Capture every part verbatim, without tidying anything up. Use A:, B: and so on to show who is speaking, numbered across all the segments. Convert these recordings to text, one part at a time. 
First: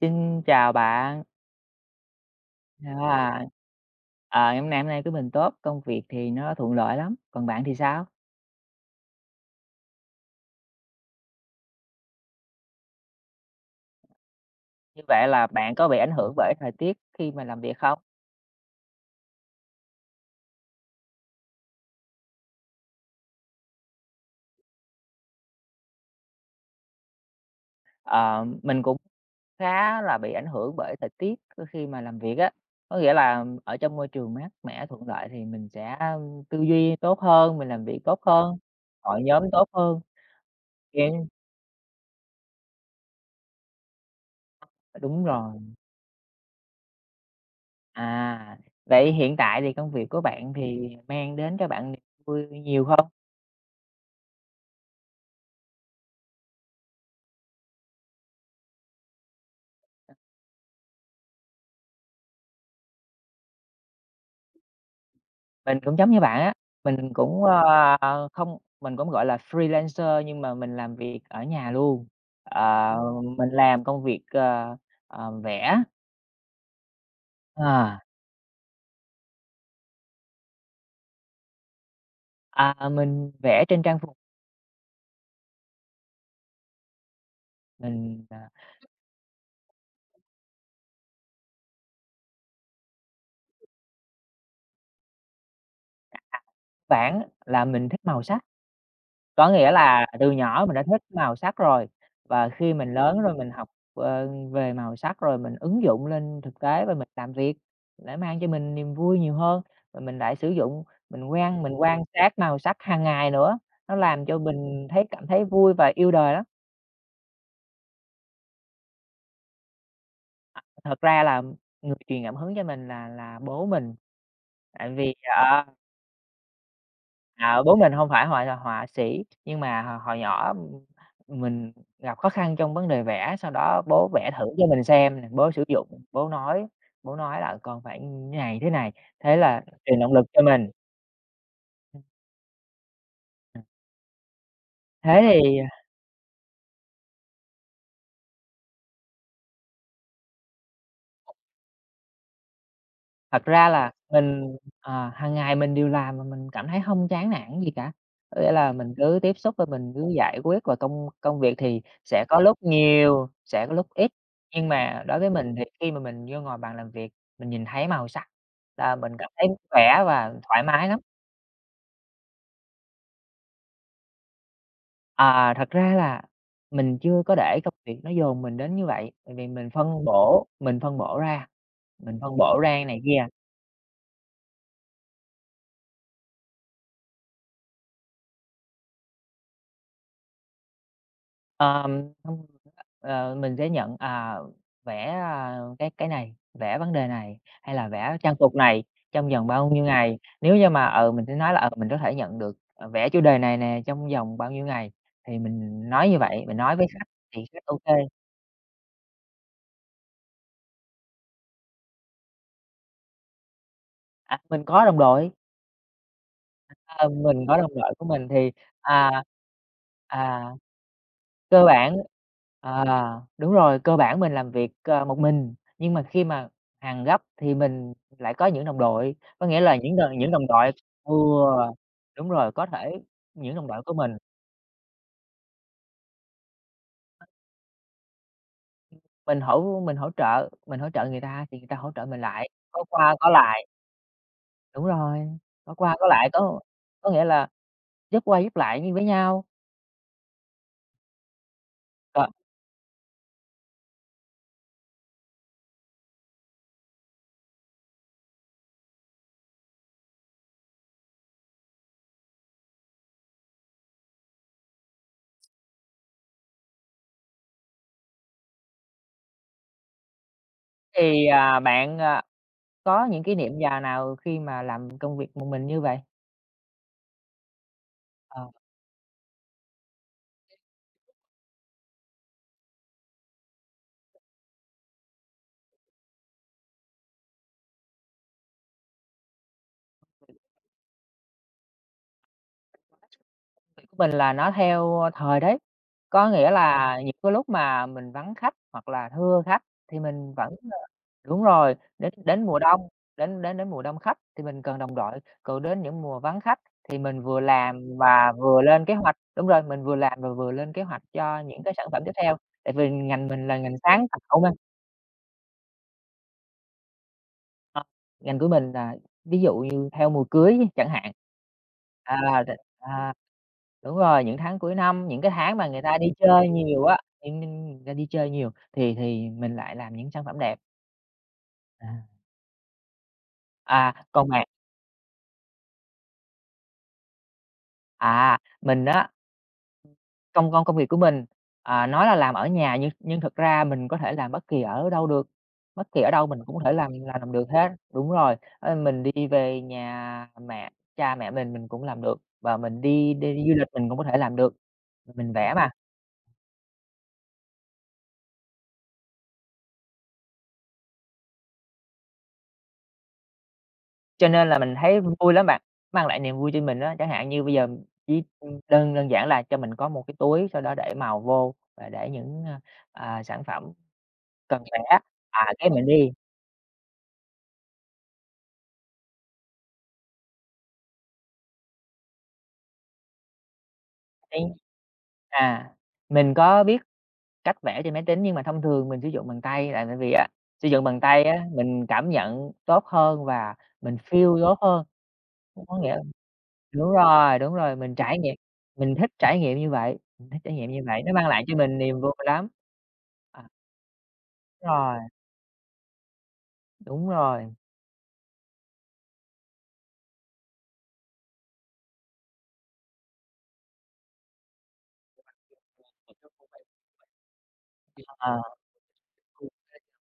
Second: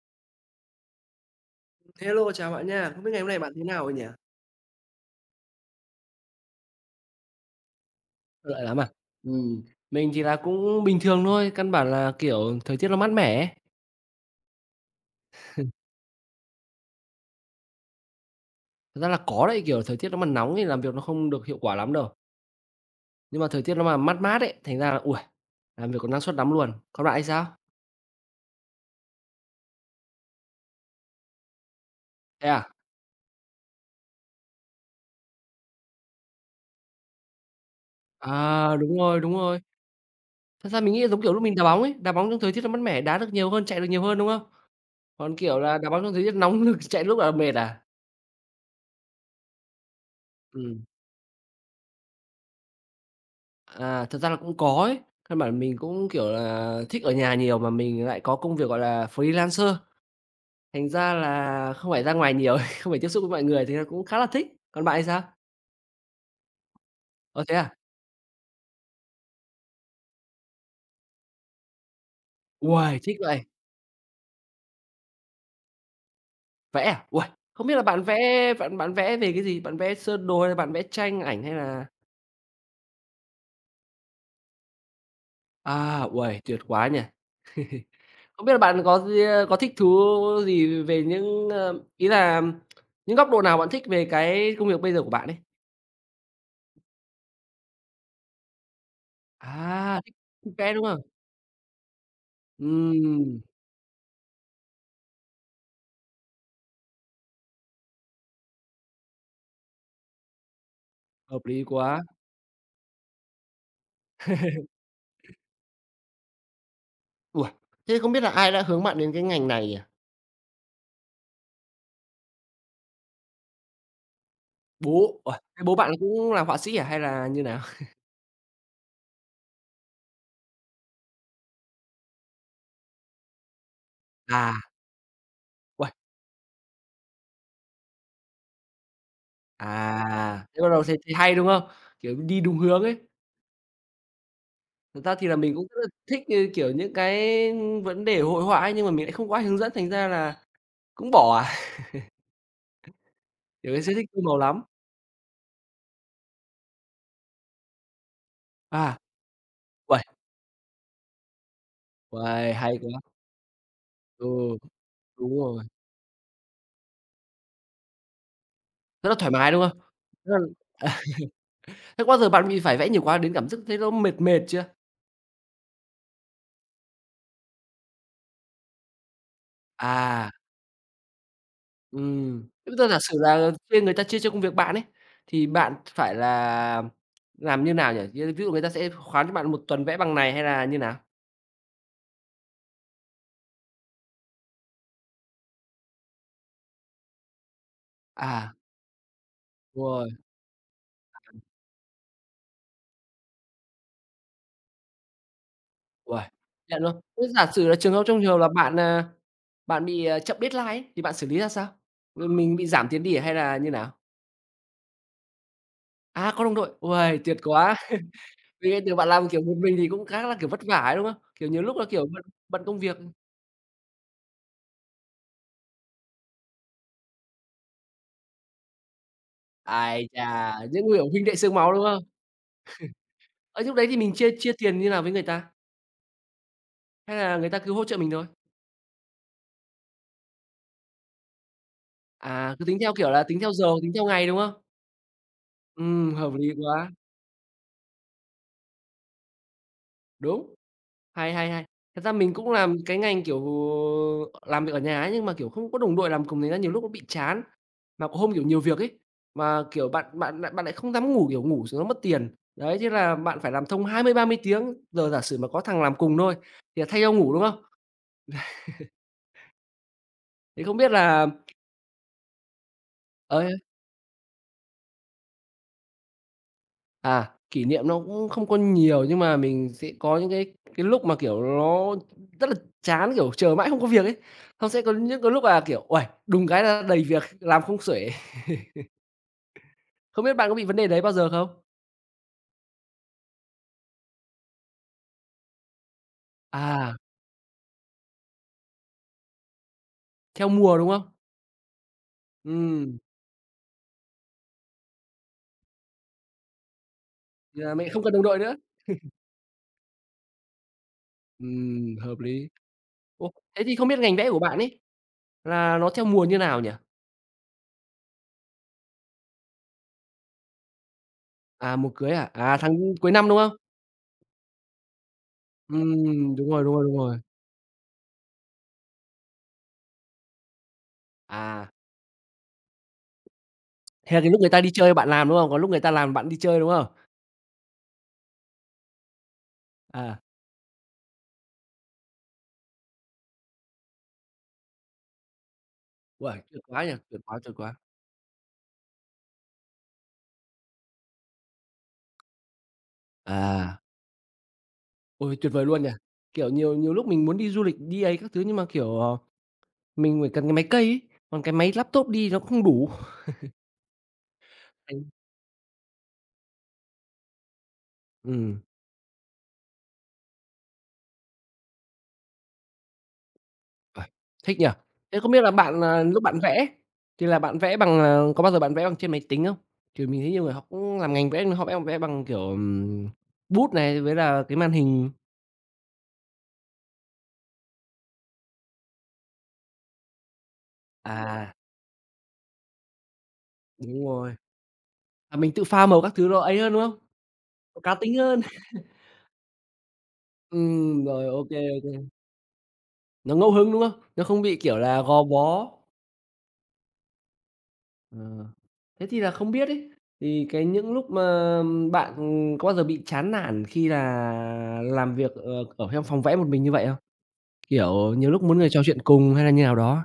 A: Xin chào bạn.
B: Hello, chào bạn nha. Không biết ngày hôm nay
A: À,
B: bạn thế nào rồi nhỉ?
A: à, ngày hôm nay hôm nay của mình tốt, công việc thì nó thuận lợi lắm, còn bạn thì sao?
B: Thuận lợi lắm à? Ừm, mình thì là cũng bình thường thôi, căn bản là, kiểu, thời tiết nó mát mẻ ấy.
A: Như vậy là bạn có bị ảnh hưởng bởi thời tiết khi mà làm việc không?
B: Thật ra là có đấy, kiểu, thời tiết nó mà nóng thì làm việc nó không được hiệu quả lắm đâu, nhưng mà thời tiết nó mà mát mát ấy, thành ra là, ôi, làm việc có năng suất lắm luôn. Còn bạn thì sao?
A: Ờ, mình cũng khá là bị ảnh hưởng bởi thời tiết khi mà làm việc
B: Thế
A: á,
B: à?
A: có nghĩa là ở trong môi trường mát mẻ, thuận lợi thì mình sẽ tư duy tốt hơn, mình làm việc tốt hơn,
B: À, đúng rồi,
A: hội
B: đúng
A: nhóm
B: rồi.
A: tốt hơn,
B: Thật ra mình nghĩ
A: yeah,
B: giống kiểu lúc mình đá bóng ấy, đá bóng trong thời tiết nó mát mẻ, đá được nhiều hơn, chạy được nhiều hơn, đúng không?
A: đúng
B: Còn,
A: rồi.
B: kiểu là, đá bóng trong thời tiết nóng lực chạy lúc là mệt à?
A: À, vậy hiện tại thì công việc của bạn
B: Ừm.
A: thì mang đến cho bạn niềm vui nhiều không?
B: À, thật ra là cũng có ấy. Căn bản mình cũng, kiểu là, thích ở nhà nhiều mà mình lại có công việc, gọi là, freelancer, thành ra là không phải ra ngoài nhiều ấy, không phải tiếp xúc với mọi người, thì nó cũng khá là thích. Còn bạn thì sao?
A: Mình cũng giống như bạn á, mình cũng,
B: Ờ, thế à?
A: ờ, không mình cũng, gọi là, freelancer nhưng mà mình làm việc ở nhà luôn. Ờ,
B: Uầy, thích vậy!
A: mình làm công việc, ờ, ờ, vẽ,
B: Vẽ à? Uầy, không biết là
A: ờ,
B: bạn vẽ bạn bạn vẽ về cái gì? Bạn vẽ sơn đồ hay là bạn vẽ tranh ảnh hay là
A: à, mình vẽ trên trang phục,
B: à, uầy, tuyệt quá nhỉ!
A: mình,
B: Không
A: à,
B: biết là bạn có gi có thích thú gì về những, ơ ý là những góc độ nào bạn thích về cái công việc bây giờ của bạn ấy?
A: bản là mình thích màu sắc. Có nghĩa
B: À,
A: là
B: thích
A: từ
B: thích
A: nhỏ
B: vẽ,
A: mình đã
B: đúng không?
A: thích màu sắc rồi, và khi mình lớn rồi
B: Ừm,
A: mình học, ờ, về màu sắc rồi mình ứng dụng lên thực tế và mình làm việc để mang cho mình niềm vui nhiều hơn, và mình lại sử dụng, mình
B: hợp
A: quan
B: lý
A: mình quan
B: quá.
A: sát màu sắc hàng ngày nữa, nó làm cho mình thấy cảm thấy vui và yêu đời lắm.
B: Uầy! Thế không biết là ai đã hướng bạn đến cái ngành này nhỉ?
A: Thật ra là người truyền cảm hứng cho mình là là bố mình, tại vì,
B: Bố uầy, thế
A: ờ.
B: bố bạn cũng làm họa sĩ à hay là như nào?
A: À, bố mình không phải họa họa sĩ, nhưng mà hồi nhỏ, mình gặp khó khăn trong vấn đề vẽ, sau đó bố vẽ thử
B: À,
A: cho mình xem nè, bố sử dụng,
B: uầy,
A: bố nói bố nói là "Con phải như này, thế này", thế là truyền động lực cho
B: à, thế bắt
A: mình.
B: đầu thấy thấy hay, đúng không? Kiểu, đi đúng hướng ấy. Thật ra thì là
A: Thế thì
B: mình cũng rất là thích như, kiểu, những cái vấn đề hội họa ấy, nhưng mà mình lại không có ai hướng dẫn, thành ra là cũng bỏ à,
A: thật ra
B: kiểu, cái
A: là
B: sở thích tô màu
A: mình,
B: lắm.
A: ờ, hàng ngày mình đều làm mà mình cảm thấy không chán nản gì cả. Có nghĩa là mình
B: À,
A: cứ tiếp xúc và mình
B: uầy,
A: cứ giải quyết và công công việc thì sẽ có
B: uầy,
A: lúc
B: hay quá.
A: nhiều, sẽ có lúc ít,
B: Ừ,
A: nhưng mà đối với
B: đúng
A: mình
B: rồi,
A: thì khi mà mình vô ngồi bàn làm việc, mình nhìn thấy màu sắc là
B: rất
A: mình
B: là
A: cảm
B: thoải
A: thấy
B: mái, đúng không?
A: khỏe và
B: Rất là
A: thoải mái lắm.
B: thế bao giờ bạn bị phải vẽ nhiều quá đến cảm giác thấy nó mệt mệt chưa?
A: Ờ, thật ra là mình chưa có để công việc nó dồn mình đến như vậy, tại vì mình phân
B: À.
A: bổ mình phân bổ ra, mình phân
B: Ừm,
A: bổ
B: thế bây
A: ra
B: giờ giả
A: này
B: sử
A: kia.
B: là chia người ta chia cho công việc bạn ấy, thì bạn phải là làm như nào nhỉ? Ví ví dụ người ta sẽ khoán cho bạn một tuần vẽ bằng này hay là như nào?
A: Ờm, thông thường á, ờ, mình sẽ nhận, à, vẽ, à, cái cái này, vẽ vấn đề này, hay là vẽ trang phục
B: À,
A: này trong vòng bao nhiêu
B: đúng rồi,
A: ngày. Nếu như mà, ừ, mình sẽ nói là, ừ, mình có thể nhận được, ờ, vẽ chủ đề này nè trong vòng bao nhiêu ngày, thì mình nói như
B: uầy,
A: vậy, mình nói
B: nhận
A: với
B: luôn.
A: khách
B: Thế
A: thì
B: giả
A: khách
B: sử là trường
A: ok.
B: hợp trong trường hợp là bạn, à, bạn bị, à, chậm deadline ấy, thì bạn xử lý ra sao? Ừ, mình bị giảm tiền đi à hay là như nào?
A: À, mình có đồng đội,
B: À, có đồng đội,
A: ờ,
B: uầy, tuyệt
A: mình có đồng
B: quá!
A: đội của mình thì,
B: Vì cái việc bạn
A: à
B: làm, kiểu, một mình thì cũng khá là,
A: à.
B: kiểu, vất vả ấy, đúng không? Kiểu, nhiều
A: Cơ
B: lúc là,
A: bản
B: kiểu, bận bận công
A: à,
B: việc.
A: đúng rồi, cơ bản mình làm việc, ờ, một mình, nhưng mà khi mà hàng gấp thì mình lại có những đồng đội, có nghĩa là những đ
B: Ái
A: những đồng
B: chà,
A: đội
B: những, người kiểu,
A: ừ,
B: huynh đệ xương máu, đúng không?
A: đúng rồi, có thể những
B: Ấy,
A: đồng
B: lúc
A: đội
B: đấy
A: của
B: thì
A: mình,
B: mình chia chia tiền như nào với người ta? Hay là người ta cứ hỗ trợ mình thôi?
A: mình hỗ mình hỗ trợ mình hỗ trợ người ta thì người ta hỗ trợ mình lại,
B: À, cứ tính
A: có
B: theo, kiểu
A: qua
B: là,
A: có
B: tính theo
A: lại.
B: giờ, tính theo ngày, đúng không?
A: Đúng rồi, có qua có
B: Ừm,
A: lại,
B: hợp lý
A: có
B: quá.
A: có nghĩa là giúp qua giúp lại như với nhau.
B: Đúng, hay, hay, hay. Thật ra
A: Ờ,
B: mình cũng làm cái ngành, kiểu, làm việc ở nhà ấy, nhưng mà, kiểu, không có đồng đội làm cùng thành ra nhiều lúc nó bị chán. Mà có hôm, kiểu, nhiều việc ấy, mà, kiểu, bạn bạn lại bạn lại không dám ngủ, kiểu, ngủ xuống nó mất tiền. Đấy, thế là bạn phải làm thông hai mươi, ba mươi tiếng, giờ giả sử mà có thằng làm cùng thôi thì là thay nhau ngủ, đúng không? Thì không biết
A: thì,
B: là
A: à, bạn, à, có những kỷ
B: ờ
A: niệm già nào khi mà làm công việc một mình như vậy?
B: À, kỷ niệm nó cũng không
A: Ờ.
B: có nhiều nhưng mà mình sẽ có những cái cái lúc mà, kiểu, nó rất là chán, kiểu, chờ mãi không có việc ấy. Xong sẽ có những cái lúc là, kiểu, uầy, đùng cái là đầy việc, làm không xuể. Không biết bạn có bị vấn đề đấy bao giờ không?
A: Mình là nó theo thời đấy, có nghĩa
B: À,
A: là những cái lúc mà mình vắng khách hoặc là thưa khách thì mình
B: theo
A: vẫn, ờ.
B: mùa, đúng không?
A: Đúng rồi, đến đến mùa đông,
B: Ừm,
A: đến đến đến mùa đông khách thì mình cần đồng đội, còn đến những mùa vắng khách thì mình vừa
B: thì là
A: làm
B: mẹ không cần đồng
A: và
B: đội nữa.
A: vừa lên kế hoạch. Đúng rồi, mình vừa làm và vừa lên kế hoạch cho những cái sản
B: Ừm,
A: phẩm tiếp
B: hợp
A: theo.
B: lý.
A: Tại vì ngành
B: Ô,
A: mình là
B: thế
A: ngành
B: thì không biết
A: sáng
B: ngành vẽ của
A: tạo mà,
B: bạn ấy là nó theo mùa như nào nhỉ?
A: ờ, ngành của mình là ví dụ như theo mùa cưới chẳng hạn.
B: À, mùa cưới à?
A: À,
B: À, tháng
A: à.
B: cuối năm, đúng không?
A: Đúng rồi, những tháng cuối năm, những cái tháng mà người ta đi
B: Ừm,
A: chơi
B: đúng rồi, đúng
A: nhiều
B: rồi, đúng
A: á,
B: rồi.
A: những ninh người ta đi chơi nhiều thì thì mình lại làm những sản phẩm đẹp.
B: À,
A: À. À,
B: thế là
A: còn
B: cái lúc
A: bạn
B: người ta đi chơi bạn làm, đúng không? Còn lúc người ta làm bạn đi chơi, đúng không?
A: à, mình á,
B: À.
A: công công công việc của mình, à, nói là làm ở nhà nhưng nhưng thực ra mình có thể làm bất kỳ ở đâu được, bất kỳ ở đâu
B: Uầy,
A: mình cũng có
B: tuyệt
A: thể
B: quá
A: làm
B: nhỉ, tuyệt
A: làm
B: quá,
A: được
B: tuyệt
A: hết.
B: quá.
A: Đúng rồi, ơ, mình đi về nhà mẹ cha mẹ mình, mình cũng làm được, và mình đi đi du lịch
B: À,
A: mình cũng có thể làm được, mình
B: ôi,
A: vẽ
B: tuyệt vời
A: mà.
B: luôn nhỉ. Kiểu, nhiều nhiều lúc mình muốn đi du lịch, đi ấy các thứ nhưng mà, kiểu, ờ, mình phải cần cái máy cây ấy, còn cái máy laptop đi nó cũng không đủ.
A: Cho nên là mình thấy
B: Thành
A: vui lắm bạn, mang lại niềm vui cho mình á. Chẳng hạn như bây giờ chỉ
B: ừm,
A: đơn đơn giản là cho mình có một cái túi, sau đó để màu vô và để những, a, à, sản phẩm
B: uầy, thích
A: cần
B: nhỉ.
A: vẽ,
B: Thế không biết là
A: à, cái
B: bạn,
A: mình
B: à,
A: đi
B: lúc bạn vẽ thì là bạn vẽ bằng, à có bao giờ bạn vẽ bằng trên máy tính không? Kiểu, mình thấy nhiều người họ cũng làm ngành vẽ, họ vẽ vẽ bằng, kiểu, ừm, bút này với
A: cái
B: là cái màn hình.
A: à, mình có biết cách vẽ trên máy tính nhưng mà thông thường mình sử dụng bằng tay là tại vì á, sử dụng bằng tay á,
B: À.
A: mình cảm nhận tốt hơn và mình
B: Đúng rồi,
A: feel tốt hơn.
B: à, mình tự
A: Có
B: pha
A: nghĩa
B: màu các thứ nó ấy hơn, đúng
A: đúng
B: không?
A: rồi, đúng rồi,
B: Nó
A: mình
B: cá tính
A: trải nghiệm
B: hơn.
A: mình thích trải nghiệm như vậy, mình thích trải nghiệm như vậy,
B: Ừm,
A: nó
B: rồi,
A: mang lại
B: ô kê,
A: cho mình
B: ô
A: niềm
B: kê.
A: vui lắm.
B: Nó
A: À,
B: ngẫu hứng, đúng không? Nó không bị,
A: đúng
B: kiểu
A: rồi.
B: là, gò bó.
A: Đúng rồi.
B: Ờ, thế thì là không biết ấy, thì cái những lúc mà bạn, có bao giờ bị chán nản khi là làm việc, ờ, ở trong phòng vẽ một mình như vậy không? Kiểu, nhiều
A: Ờ,
B: lúc muốn người trò chuyện cùng hay là như nào đó?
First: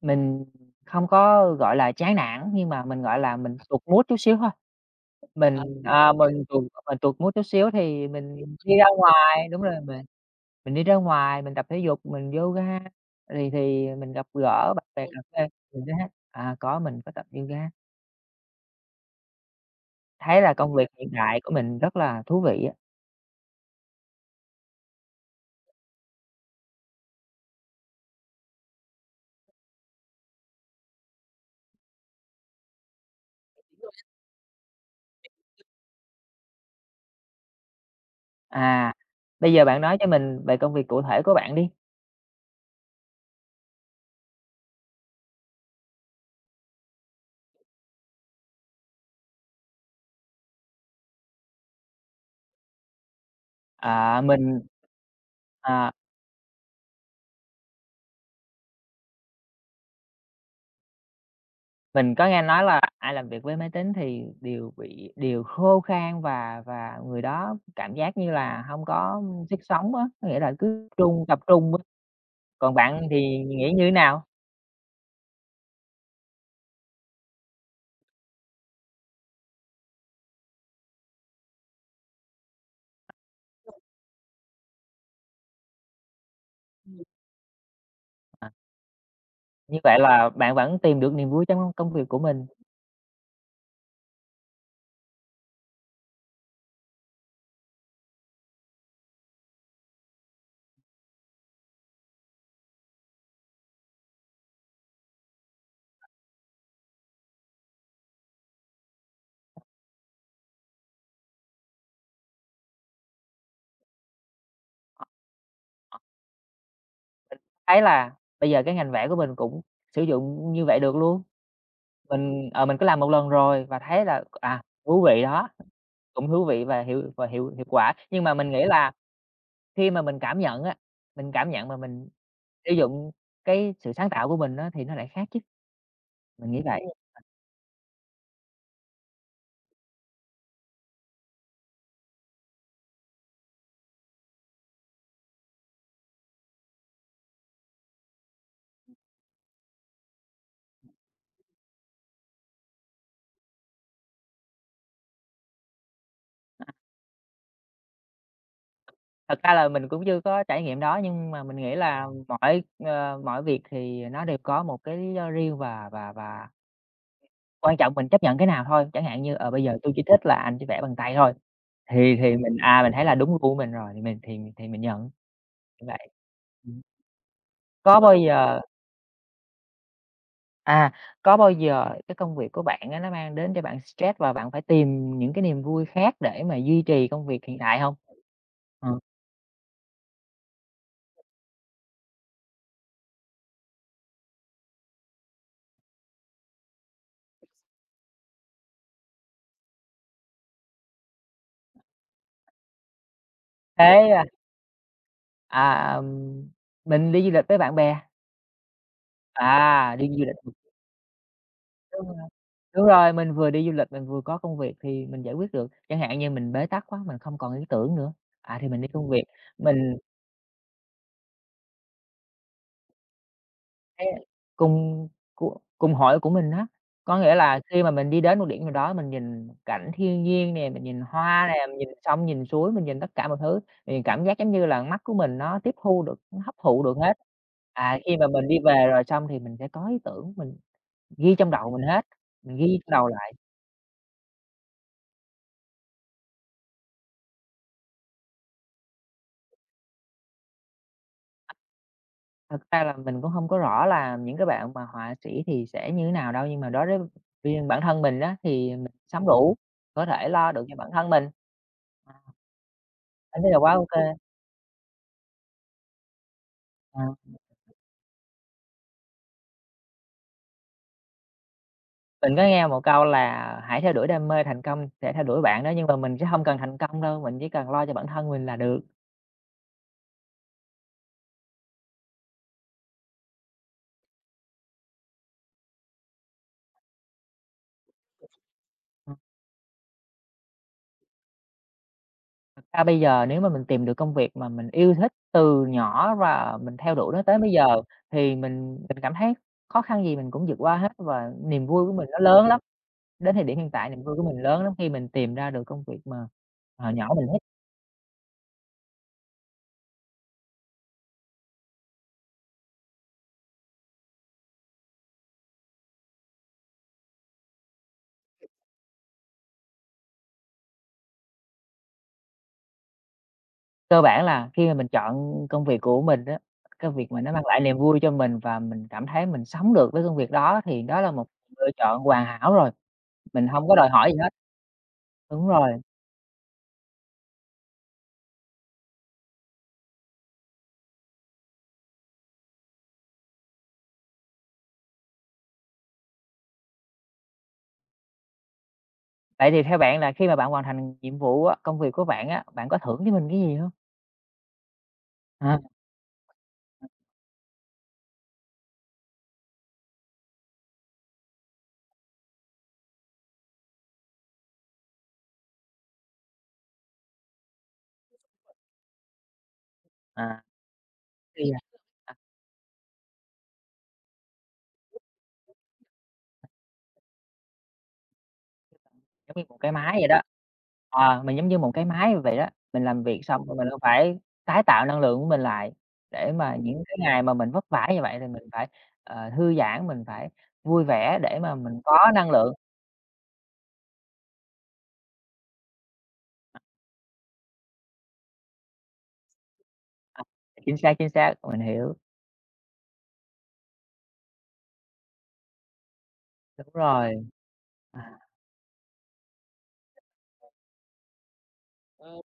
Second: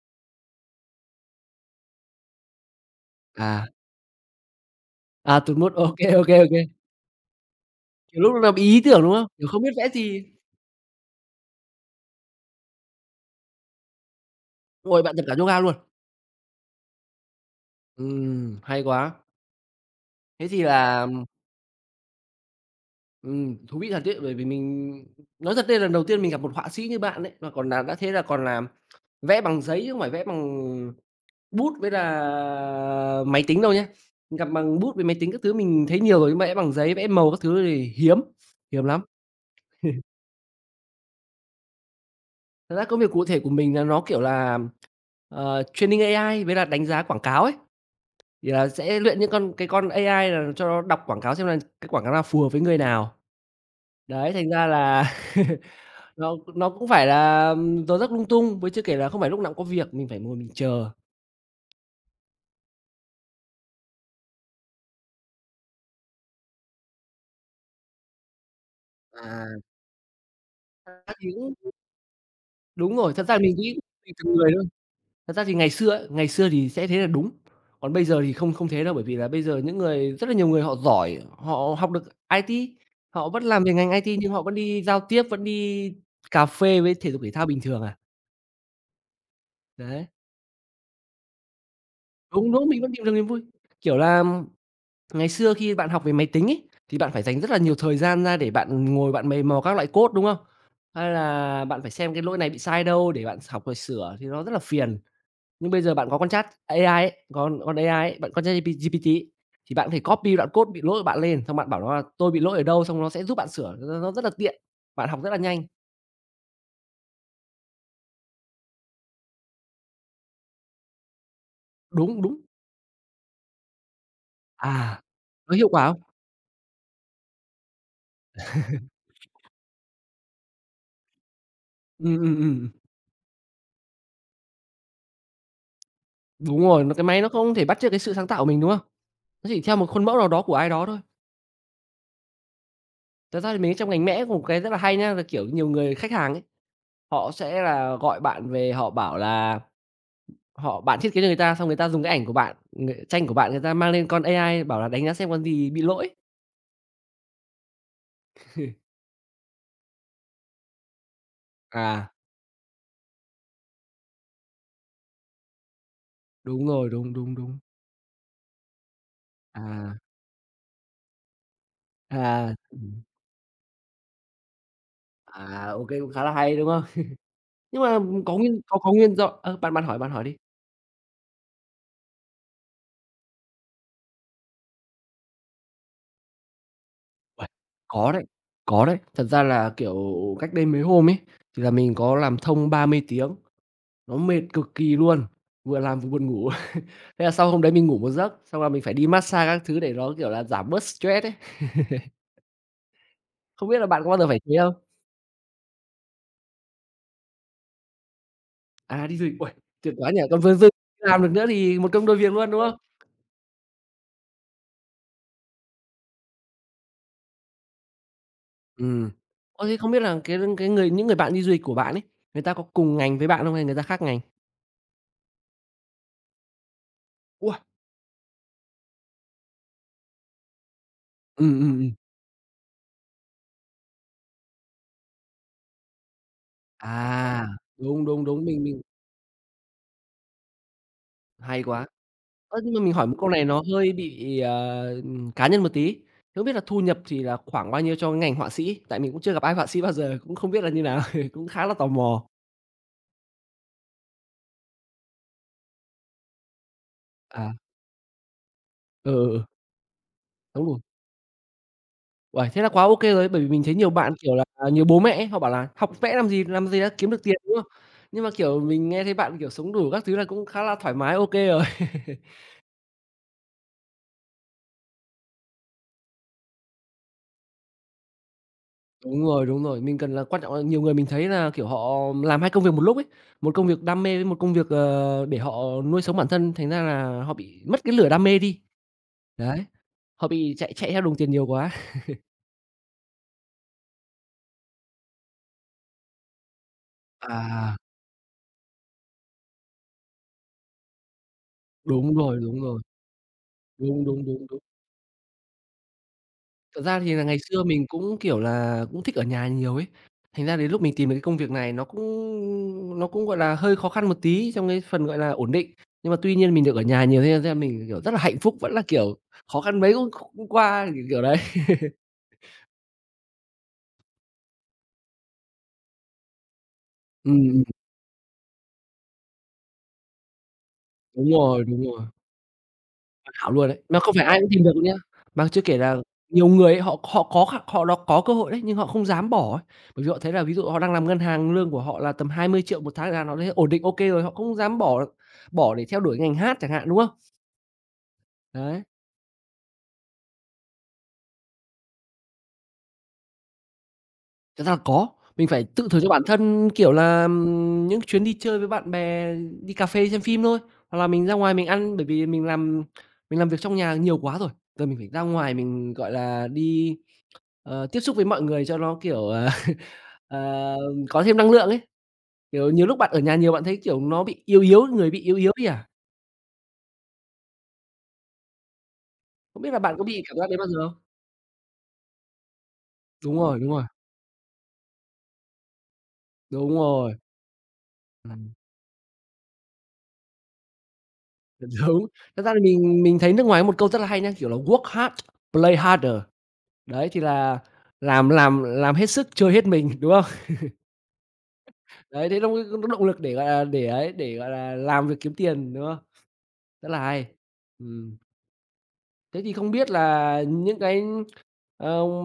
A: mình không có, gọi là, chán nản, nhưng mà mình, gọi là, mình
B: À,
A: tụt mood chút xíu thôi. À,
B: à,
A: mình,
B: tụt mood, ô kê,
A: à,
B: ô kê,
A: mình
B: ô kê.
A: tụt mình tụt mood chút xíu thì
B: Kiểu, lúc
A: mình
B: lúc bị
A: đi
B: ý
A: ra
B: tưởng, đúng không?
A: ngoài.
B: Kiểu,
A: Đúng
B: không biết
A: rồi,
B: vẽ
A: mình
B: gì,
A: mình đi ra ngoài, mình tập thể dục, mình yoga, thì thì mình gặp gỡ bạn
B: ôi,
A: bè
B: bạn
A: cà
B: tập cả
A: phê,
B: yoga luôn.
A: mình thấy à, có, mình có tập yoga,
B: Ừm, hay quá.
A: thấy
B: Thế
A: là
B: thì
A: công việc
B: là,
A: hiện tại của mình rất là thú vị á.
B: ừm, thú vị thật đấy, bởi vì mình nói thật đây lần đầu tiên mình gặp một họa sĩ như bạn đấy, mà còn là đã thế là còn là vẽ bằng giấy chứ không phải vẽ bằng bút với là máy tính đâu nhá. Gặp bằng bút với máy tính các thứ mình thấy nhiều rồi, nhưng mà vẽ bằng giấy, vẽ màu các thứ thì hiếm, hiếm
A: À,
B: lắm.
A: bây giờ bạn nói cho mình về công việc cụ thể của bạn đi.
B: Thật ra công việc cụ thể của mình là nó, kiểu là, ờ, training ây ai với là đánh giá quảng cáo ấy, thì là sẽ luyện những con cái con ây ai là cho nó đọc quảng cáo xem là cái quảng cáo nào phù hợp với người nào.
A: À,
B: Đấy, thành
A: mình
B: ra là
A: à.
B: nó nó cũng phải là, ừm, giờ giấc lung tung, với chưa kể là không phải lúc nào cũng có việc, mình phải ngồi mình chờ.
A: Mình có nghe nói là ai làm việc với máy tính thì đều bị đều khô khan và và người đó cảm giác như là hông có
B: À.
A: sức sống á, có nghĩa là cứ trung tập
B: những
A: trung á. Còn
B: Đúng
A: bạn
B: rồi,
A: thì
B: thật ra mình
A: nghĩ
B: nghĩ
A: như thế
B: tùy
A: nào?
B: từng người thôi. Thật ra thì ngày xưa ấy, ngày xưa thì sẽ thế là đúng, còn bây giờ thì không không thế đâu, bởi vì là bây giờ những người rất là nhiều người họ giỏi, họ học được ai ti, họ vẫn làm về ngành ai ti nhưng họ vẫn đi giao tiếp, vẫn đi cà phê với thể dục thể thao bình thường à.
A: À, như vậy
B: Đấy,
A: là bạn vẫn tìm được niềm vui trong công việc của mình.
B: đúng, đúng, mình vẫn tìm được niềm vui. Kiểu là ngày xưa khi bạn học về máy tính ấy, thì bạn phải dành rất là nhiều thời gian ra để bạn ngồi bạn mày mò các loại code, đúng không? Hay là bạn phải xem cái lỗi này bị sai đâu để bạn học rồi sửa thì nó rất là phiền. Nhưng bây giờ bạn có con Chat a i ấy, con con a i ấy, bạn con Chat giê pê tê ấy, thì bạn có thể copy đoạn code bị lỗi của bạn lên, xong bạn bảo nó là "Tôi bị lỗi ở đâu?" xong nó sẽ giúp bạn sửa, nó nó rất là tiện,
A: Ờ,
B: bạn học rất là nhanh.
A: thấy là bây giờ cái ngành vẽ của mình cũng sử dụng như vậy được luôn.
B: Đúng, đúng.
A: Mình, ờ, mình có làm một lần rồi và thấy là, à,
B: À,
A: thú vị đó,
B: nó hiệu quả không?
A: cũng thú vị và hiệu và hiệu hiệu quả. Nhưng mà mình nghĩ là khi mà mình cảm nhận á, mình cảm nhận mà mình
B: Ừm, ừm, ừm.
A: sử dụng cái sự sáng tạo của mình á thì nó lại khác chứ, mình
B: Đúng
A: nghĩ vậy.
B: rồi, nó cái
A: Ừm.
B: máy nó không thể bắt chước cái sự sáng tạo của mình, đúng không? Nó chỉ theo một khuôn mẫu nào đó của ai đó thôi. Thật ra thì mình trong ngành Mẽ có một cái rất là hay nhá, là, kiểu, nhiều người khách hàng ấy, họ sẽ là gọi bạn về họ bảo là Họ bạn thiết kế cho người ta, xong người ta dùng cái ảnh của bạn, người tranh của bạn người ta mang lên con a i bảo là đánh giá xem con gì bị lỗi.
A: Thật ra là mình cũng chưa có trải nghiệm đó, nhưng mà mình nghĩ là
B: À,
A: mọi, ờ, mọi việc thì nó đều có một cái lý do riêng và và và
B: đúng rồi, đúng, đúng, đúng.
A: quan trọng mình chấp nhận cái nào thôi. Chẳng hạn như, ờ, bây giờ tui
B: À,
A: chỉ thích là anh chỉ vẽ bằng tay thôi, thì thì
B: à,
A: mình, à, mình
B: ừm,
A: thấy là đúng gu của mình rồi thì mình thì thì mình nhận,
B: à, ô
A: như
B: kê,
A: vậy.
B: cũng khá là hay, đúng
A: Ừm.
B: không? Nhưng mà
A: Có bao
B: có
A: giờ
B: nguyên có có nguyên do ơ, bạn bạn hỏi, bạn hỏi đi.
A: à, có bao giờ cái công việc của bạn á nó mang đến cho bạn stress và bạn phải tìm những cái niềm vui khác để mà duy trì công việc
B: Uầy,
A: hiện tại hông?
B: có đấy, có
A: Ờ.
B: đấy. Thật ra là, kiểu, cách đây mấy hôm ấy, thì là mình có làm thông ba mươi tiếng, nó mệt cực kỳ luôn, vừa làm vừa buồn ngủ. Thế là sau hôm đấy mình ngủ một giấc, xong là mình phải đi mát xa các thứ để nó, kiểu là, giảm bớt stress ấy. Không biết
A: Thế
B: là bạn có bao
A: à?
B: giờ phải thế không?
A: À, ừm, mình đi du lịch với bạn bè,
B: À, đi du lịch, uầy, tuyệt
A: à, đi
B: quá nhỉ!
A: du
B: Còn
A: lịch
B: vừa dư làm được nữa thì một
A: đúng
B: công
A: rồi,
B: đôi việc luôn, đúng không?
A: đúng rồi, mình vừa đi du lịch mình vừa có công việc thì mình giải quyết được. Chẳng hạn như mình bế tắc quá, mình không còn ý tưởng nữa, à, thì mình đi công
B: Ừm.
A: việc,
B: Ơ, thế không
A: mình
B: biết là cái cái người những người bạn đi du lịch của bạn ấy, người ta có cùng ngành với bạn không hay người ta khác
A: cái
B: ngành?
A: cùng của cùng hội của mình á. Có nghĩa
B: Uầy!
A: là khi mà mình đi đến một điểm nào đó mình nhìn cảnh thiên nhiên nè, mình nhìn hoa
B: Ừm,
A: nè, mình
B: ừm,
A: nhìn
B: ừm.
A: sông, nhìn suối, mình nhìn tất cả mọi thứ thì cảm giác giống như là mắt của mình nó tiếp thu được, nó hấp thụ được hết.
B: À,
A: À,
B: đúng,
A: khi
B: đúng,
A: mà
B: đúng,
A: mình đi
B: mình mình
A: về rồi xong thì mình sẽ có ý tưởng, mình ghi trong
B: hay
A: đầu
B: quá.
A: mình hết, mình
B: Ơ, nhưng
A: ghi
B: mà
A: trong
B: mình
A: đầu
B: hỏi một câu
A: lại.
B: này nó hơi bị, ờ, ừm, cá nhân một tí. Thế không biết là thu nhập thì là khoảng bao nhiêu cho cái ngành họa sĩ? Tại mình cũng chưa gặp ai họa sĩ bao giờ, cũng không biết là như nào, cũng khá là tò mò.
A: Thật ra là mình cũng không có rõ là những cái bạn mà họa sĩ thì sẽ như thế nào đâu, nhưng mà đối với
B: À,
A: riêng bản thân mình á, thì mình
B: ừ,
A: sắm
B: ừ, ừ,
A: đủ, có thể lo được
B: đúng
A: cho
B: rồi.
A: bản thân mình, à,
B: Uầy, thế là quá ô kê rồi. Bởi
A: mình
B: vì
A: thấy là
B: mình
A: quá
B: thấy
A: ô
B: nhiều
A: kê.
B: bạn, kiểu là, à, nhiều bố mẹ ấy, họ bảo là "Học vẽ làm gì, làm gì đã
A: Ờ,
B: kiếm được tiền", đúng không? Nhưng mà, kiểu, mình nghe thấy bạn, kiểu, sống đủ các thứ là cũng khá là thoải mái, ô kê rồi.
A: mình có nghe một câu là "Hãy theo đuổi đam mê, thành công sẽ theo đuổi bạn" đó, nhưng mà mình sẽ hông cần thành công đâu, mình chỉ cần lo cho bản thân mình là được.
B: Đúng rồi, đúng rồi. Mình cần là quan trọng là nhiều người mình thấy là, kiểu, họ làm hai công việc một lúc ấy, một công việc đam mê với một công việc, ờ, để họ nuôi sống bản thân, thành ra là họ bị mất cái lửa đam mê đi.
A: À.
B: Đấy, họ bị chạy chạy theo đồng tiền nhiều quá.
A: Thật ra bây giờ nếu mà mình tìm được công việc mà mình yêu thích từ nhỏ và mình theo đuổi nó tới bây giờ
B: À,
A: thì mình mình cảm thấy khó khăn gì mình cũng vượt qua hết và niềm vui của mình
B: đúng
A: nó
B: rồi,
A: lớn lắm.
B: đúng rồi.
A: Đến thời điểm hiện tại niềm
B: Đúng,
A: vui của
B: đúng,
A: mình
B: đúng, đúng.
A: lớn lắm khi mình tìm ra được công việc mà,
B: Thật
A: ờ,
B: ra
A: nhỏ
B: thì là
A: mình
B: ngày
A: thích.
B: xưa mình cũng, kiểu là, cũng thích ở nhà nhiều ấy, thành ra đến lúc mình tìm được cái công việc này nó cũng nó cũng, gọi là, hơi khó khăn một tí trong cái phần, gọi là, ổn định. Nhưng mà tuy nhiên mình được ở nhà nhiều thế ra mình, kiểu, rất là hạnh phúc, vẫn là, kiểu, khó khăn mấy cũng cũng qua, kiểu, kiểu đấy.
A: Cơ bản là khi mà mình chọn công việc của mình á, cái việc mà nó mang
B: Ừm,
A: lại
B: ừm,
A: niềm vui cho mình và mình cảm thấy mình sống được với công việc đó thì đó là một
B: đúng rồi,
A: lựa
B: đúng rồi.
A: chọn hoàn hảo rồi, mình
B: Ảo
A: không
B: luôn
A: có
B: đấy,
A: đòi
B: mà
A: hỏi
B: không
A: gì
B: phải
A: hết.
B: ai cũng tìm được đâu nhá.
A: Đúng
B: Mà chưa kể
A: rồi.
B: là nhiều người ấy, họ họ có khả họ đó có cơ hội đấy, nhưng họ không dám bỏ ấy. Bởi vì họ thấy là ví dụ họ đang làm ngân hàng, lương của họ là tầm hai mươi triệu một tháng là nó thấy ổn định ô kê rồi, họ không dám bỏ bỏ để theo đuổi ngành hát chẳng hạn, đúng không? Đấy,
A: Vậy thì theo bạn là khi mà bạn hoàn thành nhiệm vụ á, công việc của bạn á, bạn có thưởng cho mình cái gì hông?
B: thật ra là có, mình
A: À,
B: phải tự thưởng cho bản thân, kiểu là, ừm, những chuyến đi chơi với bạn bè, đi cà phê, xem phim thôi, hoặc là mình ra ngoài mình ăn, bởi vì mình làm mình làm việc trong nhà nhiều quá rồi, giờ mình phải ra ngoài mình, gọi là, đi, ờ, tiếp xúc với mọi người cho nó, kiểu, ờ
A: à,
B: Ờ, có thêm
A: thì,
B: năng
A: à,
B: lượng ấy. Kiểu, nhiều lúc bạn ở nhà nhiều bạn thấy, kiểu, nó bị yếu yếu, người bị yếu yếu đi à?
A: giống như một
B: Không biết
A: cái
B: là
A: máy
B: bạn có
A: vậy đó,
B: bị cảm giác đấy bao giờ không?
A: ờ, mình giống như một cái máy vậy đó, mình làm việc
B: Đúng
A: xong rồi
B: rồi,
A: mình
B: đúng
A: cũng
B: rồi,
A: phải tái tạo năng lượng của mình lại, để mà
B: đúng
A: những cái
B: rồi.
A: ngày mà mình vất vả như vậy thì mình
B: Ừm.
A: phải, ờ, thư giãn, mình phải vui vẻ để mà mình
B: Đúng.
A: có năng
B: Thật
A: lượng.
B: ra là mình mình thấy nước ngoài có một câu rất là hay nhá, kiểu là "Work hard, play harder." Đấy, thì là làm làm làm hết sức, chơi hết mình, đúng
A: À,
B: không?
A: chính xác, chính xác, mình hiểu,
B: Đấy, thế nó mới có động lực để, gọi là, để ấy, để, gọi là, làm việc kiếm tiền, đúng không?
A: đúng
B: Rất là
A: rồi.
B: hay. Ừm.
A: À,
B: Thế thì không biết là những cái, ờ,
A: ờ,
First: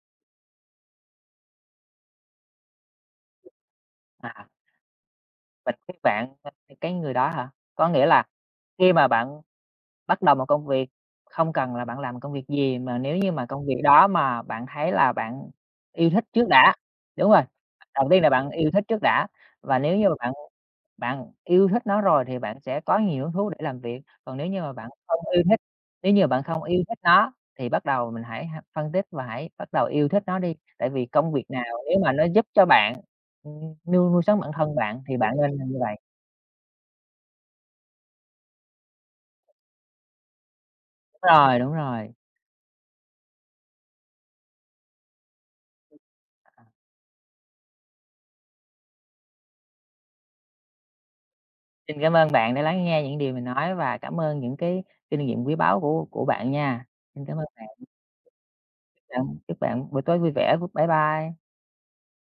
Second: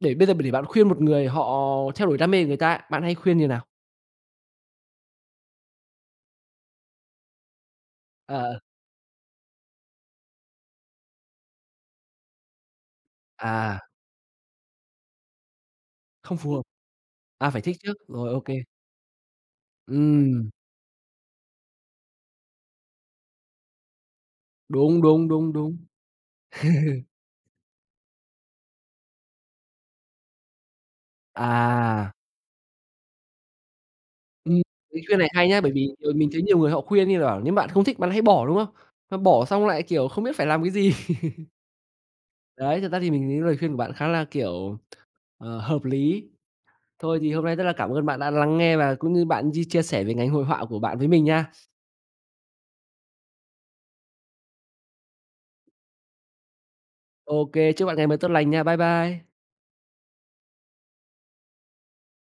B: để bây giờ để bạn khuyên một người họ theo đuổi đam mê của người ta ấy, bạn hay khuyên như nào?
A: à, mình biết bạn, ơ, cái người đó hả? Có nghĩa là
B: Ờ,
A: khi mà bạn bắt đầu một công việc, không cần là bạn làm công việc gì, mà nếu như mà công việc
B: à,
A: đó mà bạn thấy là bạn yêu thích
B: không
A: trước
B: phù hợp,
A: đã. Đúng rồi,
B: à, phải thích trước,
A: đầu tiên
B: rồi,
A: là
B: ô
A: bạn
B: kê.
A: yêu thích trước đã, và nếu như mà bạn
B: Ừm,
A: bạn yêu thích nó rồi thì bạn sẽ có nhiều hứng thú để làm việc, còn nếu như mà bạn
B: đúng,
A: không
B: đúng,
A: yêu
B: đúng,
A: thích
B: đúng.
A: nếu như bạn không yêu thích nó thì bắt đầu mình hãy h phân tích và hãy bắt đầu yêu thích nó đi, tại vì công việc nào nếu mà
B: À,
A: nó giúp cho bạn, ừm, nuôi nuôi sống bản
B: ừm,
A: thân bạn
B: cái
A: thì
B: khuyên này
A: bạn
B: hay
A: nên
B: nhá,
A: làm
B: bởi
A: như
B: vì
A: vậy.
B: nhiều mình thấy nhiều người họ khuyên như là bảo nếu bạn không thích bạn hãy bỏ, đúng không? Mà bỏ xong lại, kiểu, không biết phải làm cái gì.
A: Đúng rồi, đúng rồi.
B: Đấy, thật ra thì mình thấy lời khuyên của bạn khá là, kiểu, ờ, hợp lý. Thôi thì hôm nay rất là cảm ơn bạn đã lắng nghe và cũng như bạn chia chia sẻ về ngành hội họa của bạn với mình nha.
A: Xin cảm ơn bạn đã lắng nghe những điều mình nói và cảm ơn những cái kinh nghiệm quý báu của của bạn nha. Xin cảm ơn
B: OK,
A: bạn,
B: chúc bạn ngày mới tốt lành nha. Bye bye.
A: chào chúc bạn buổi tối vui vẻ, bye bye.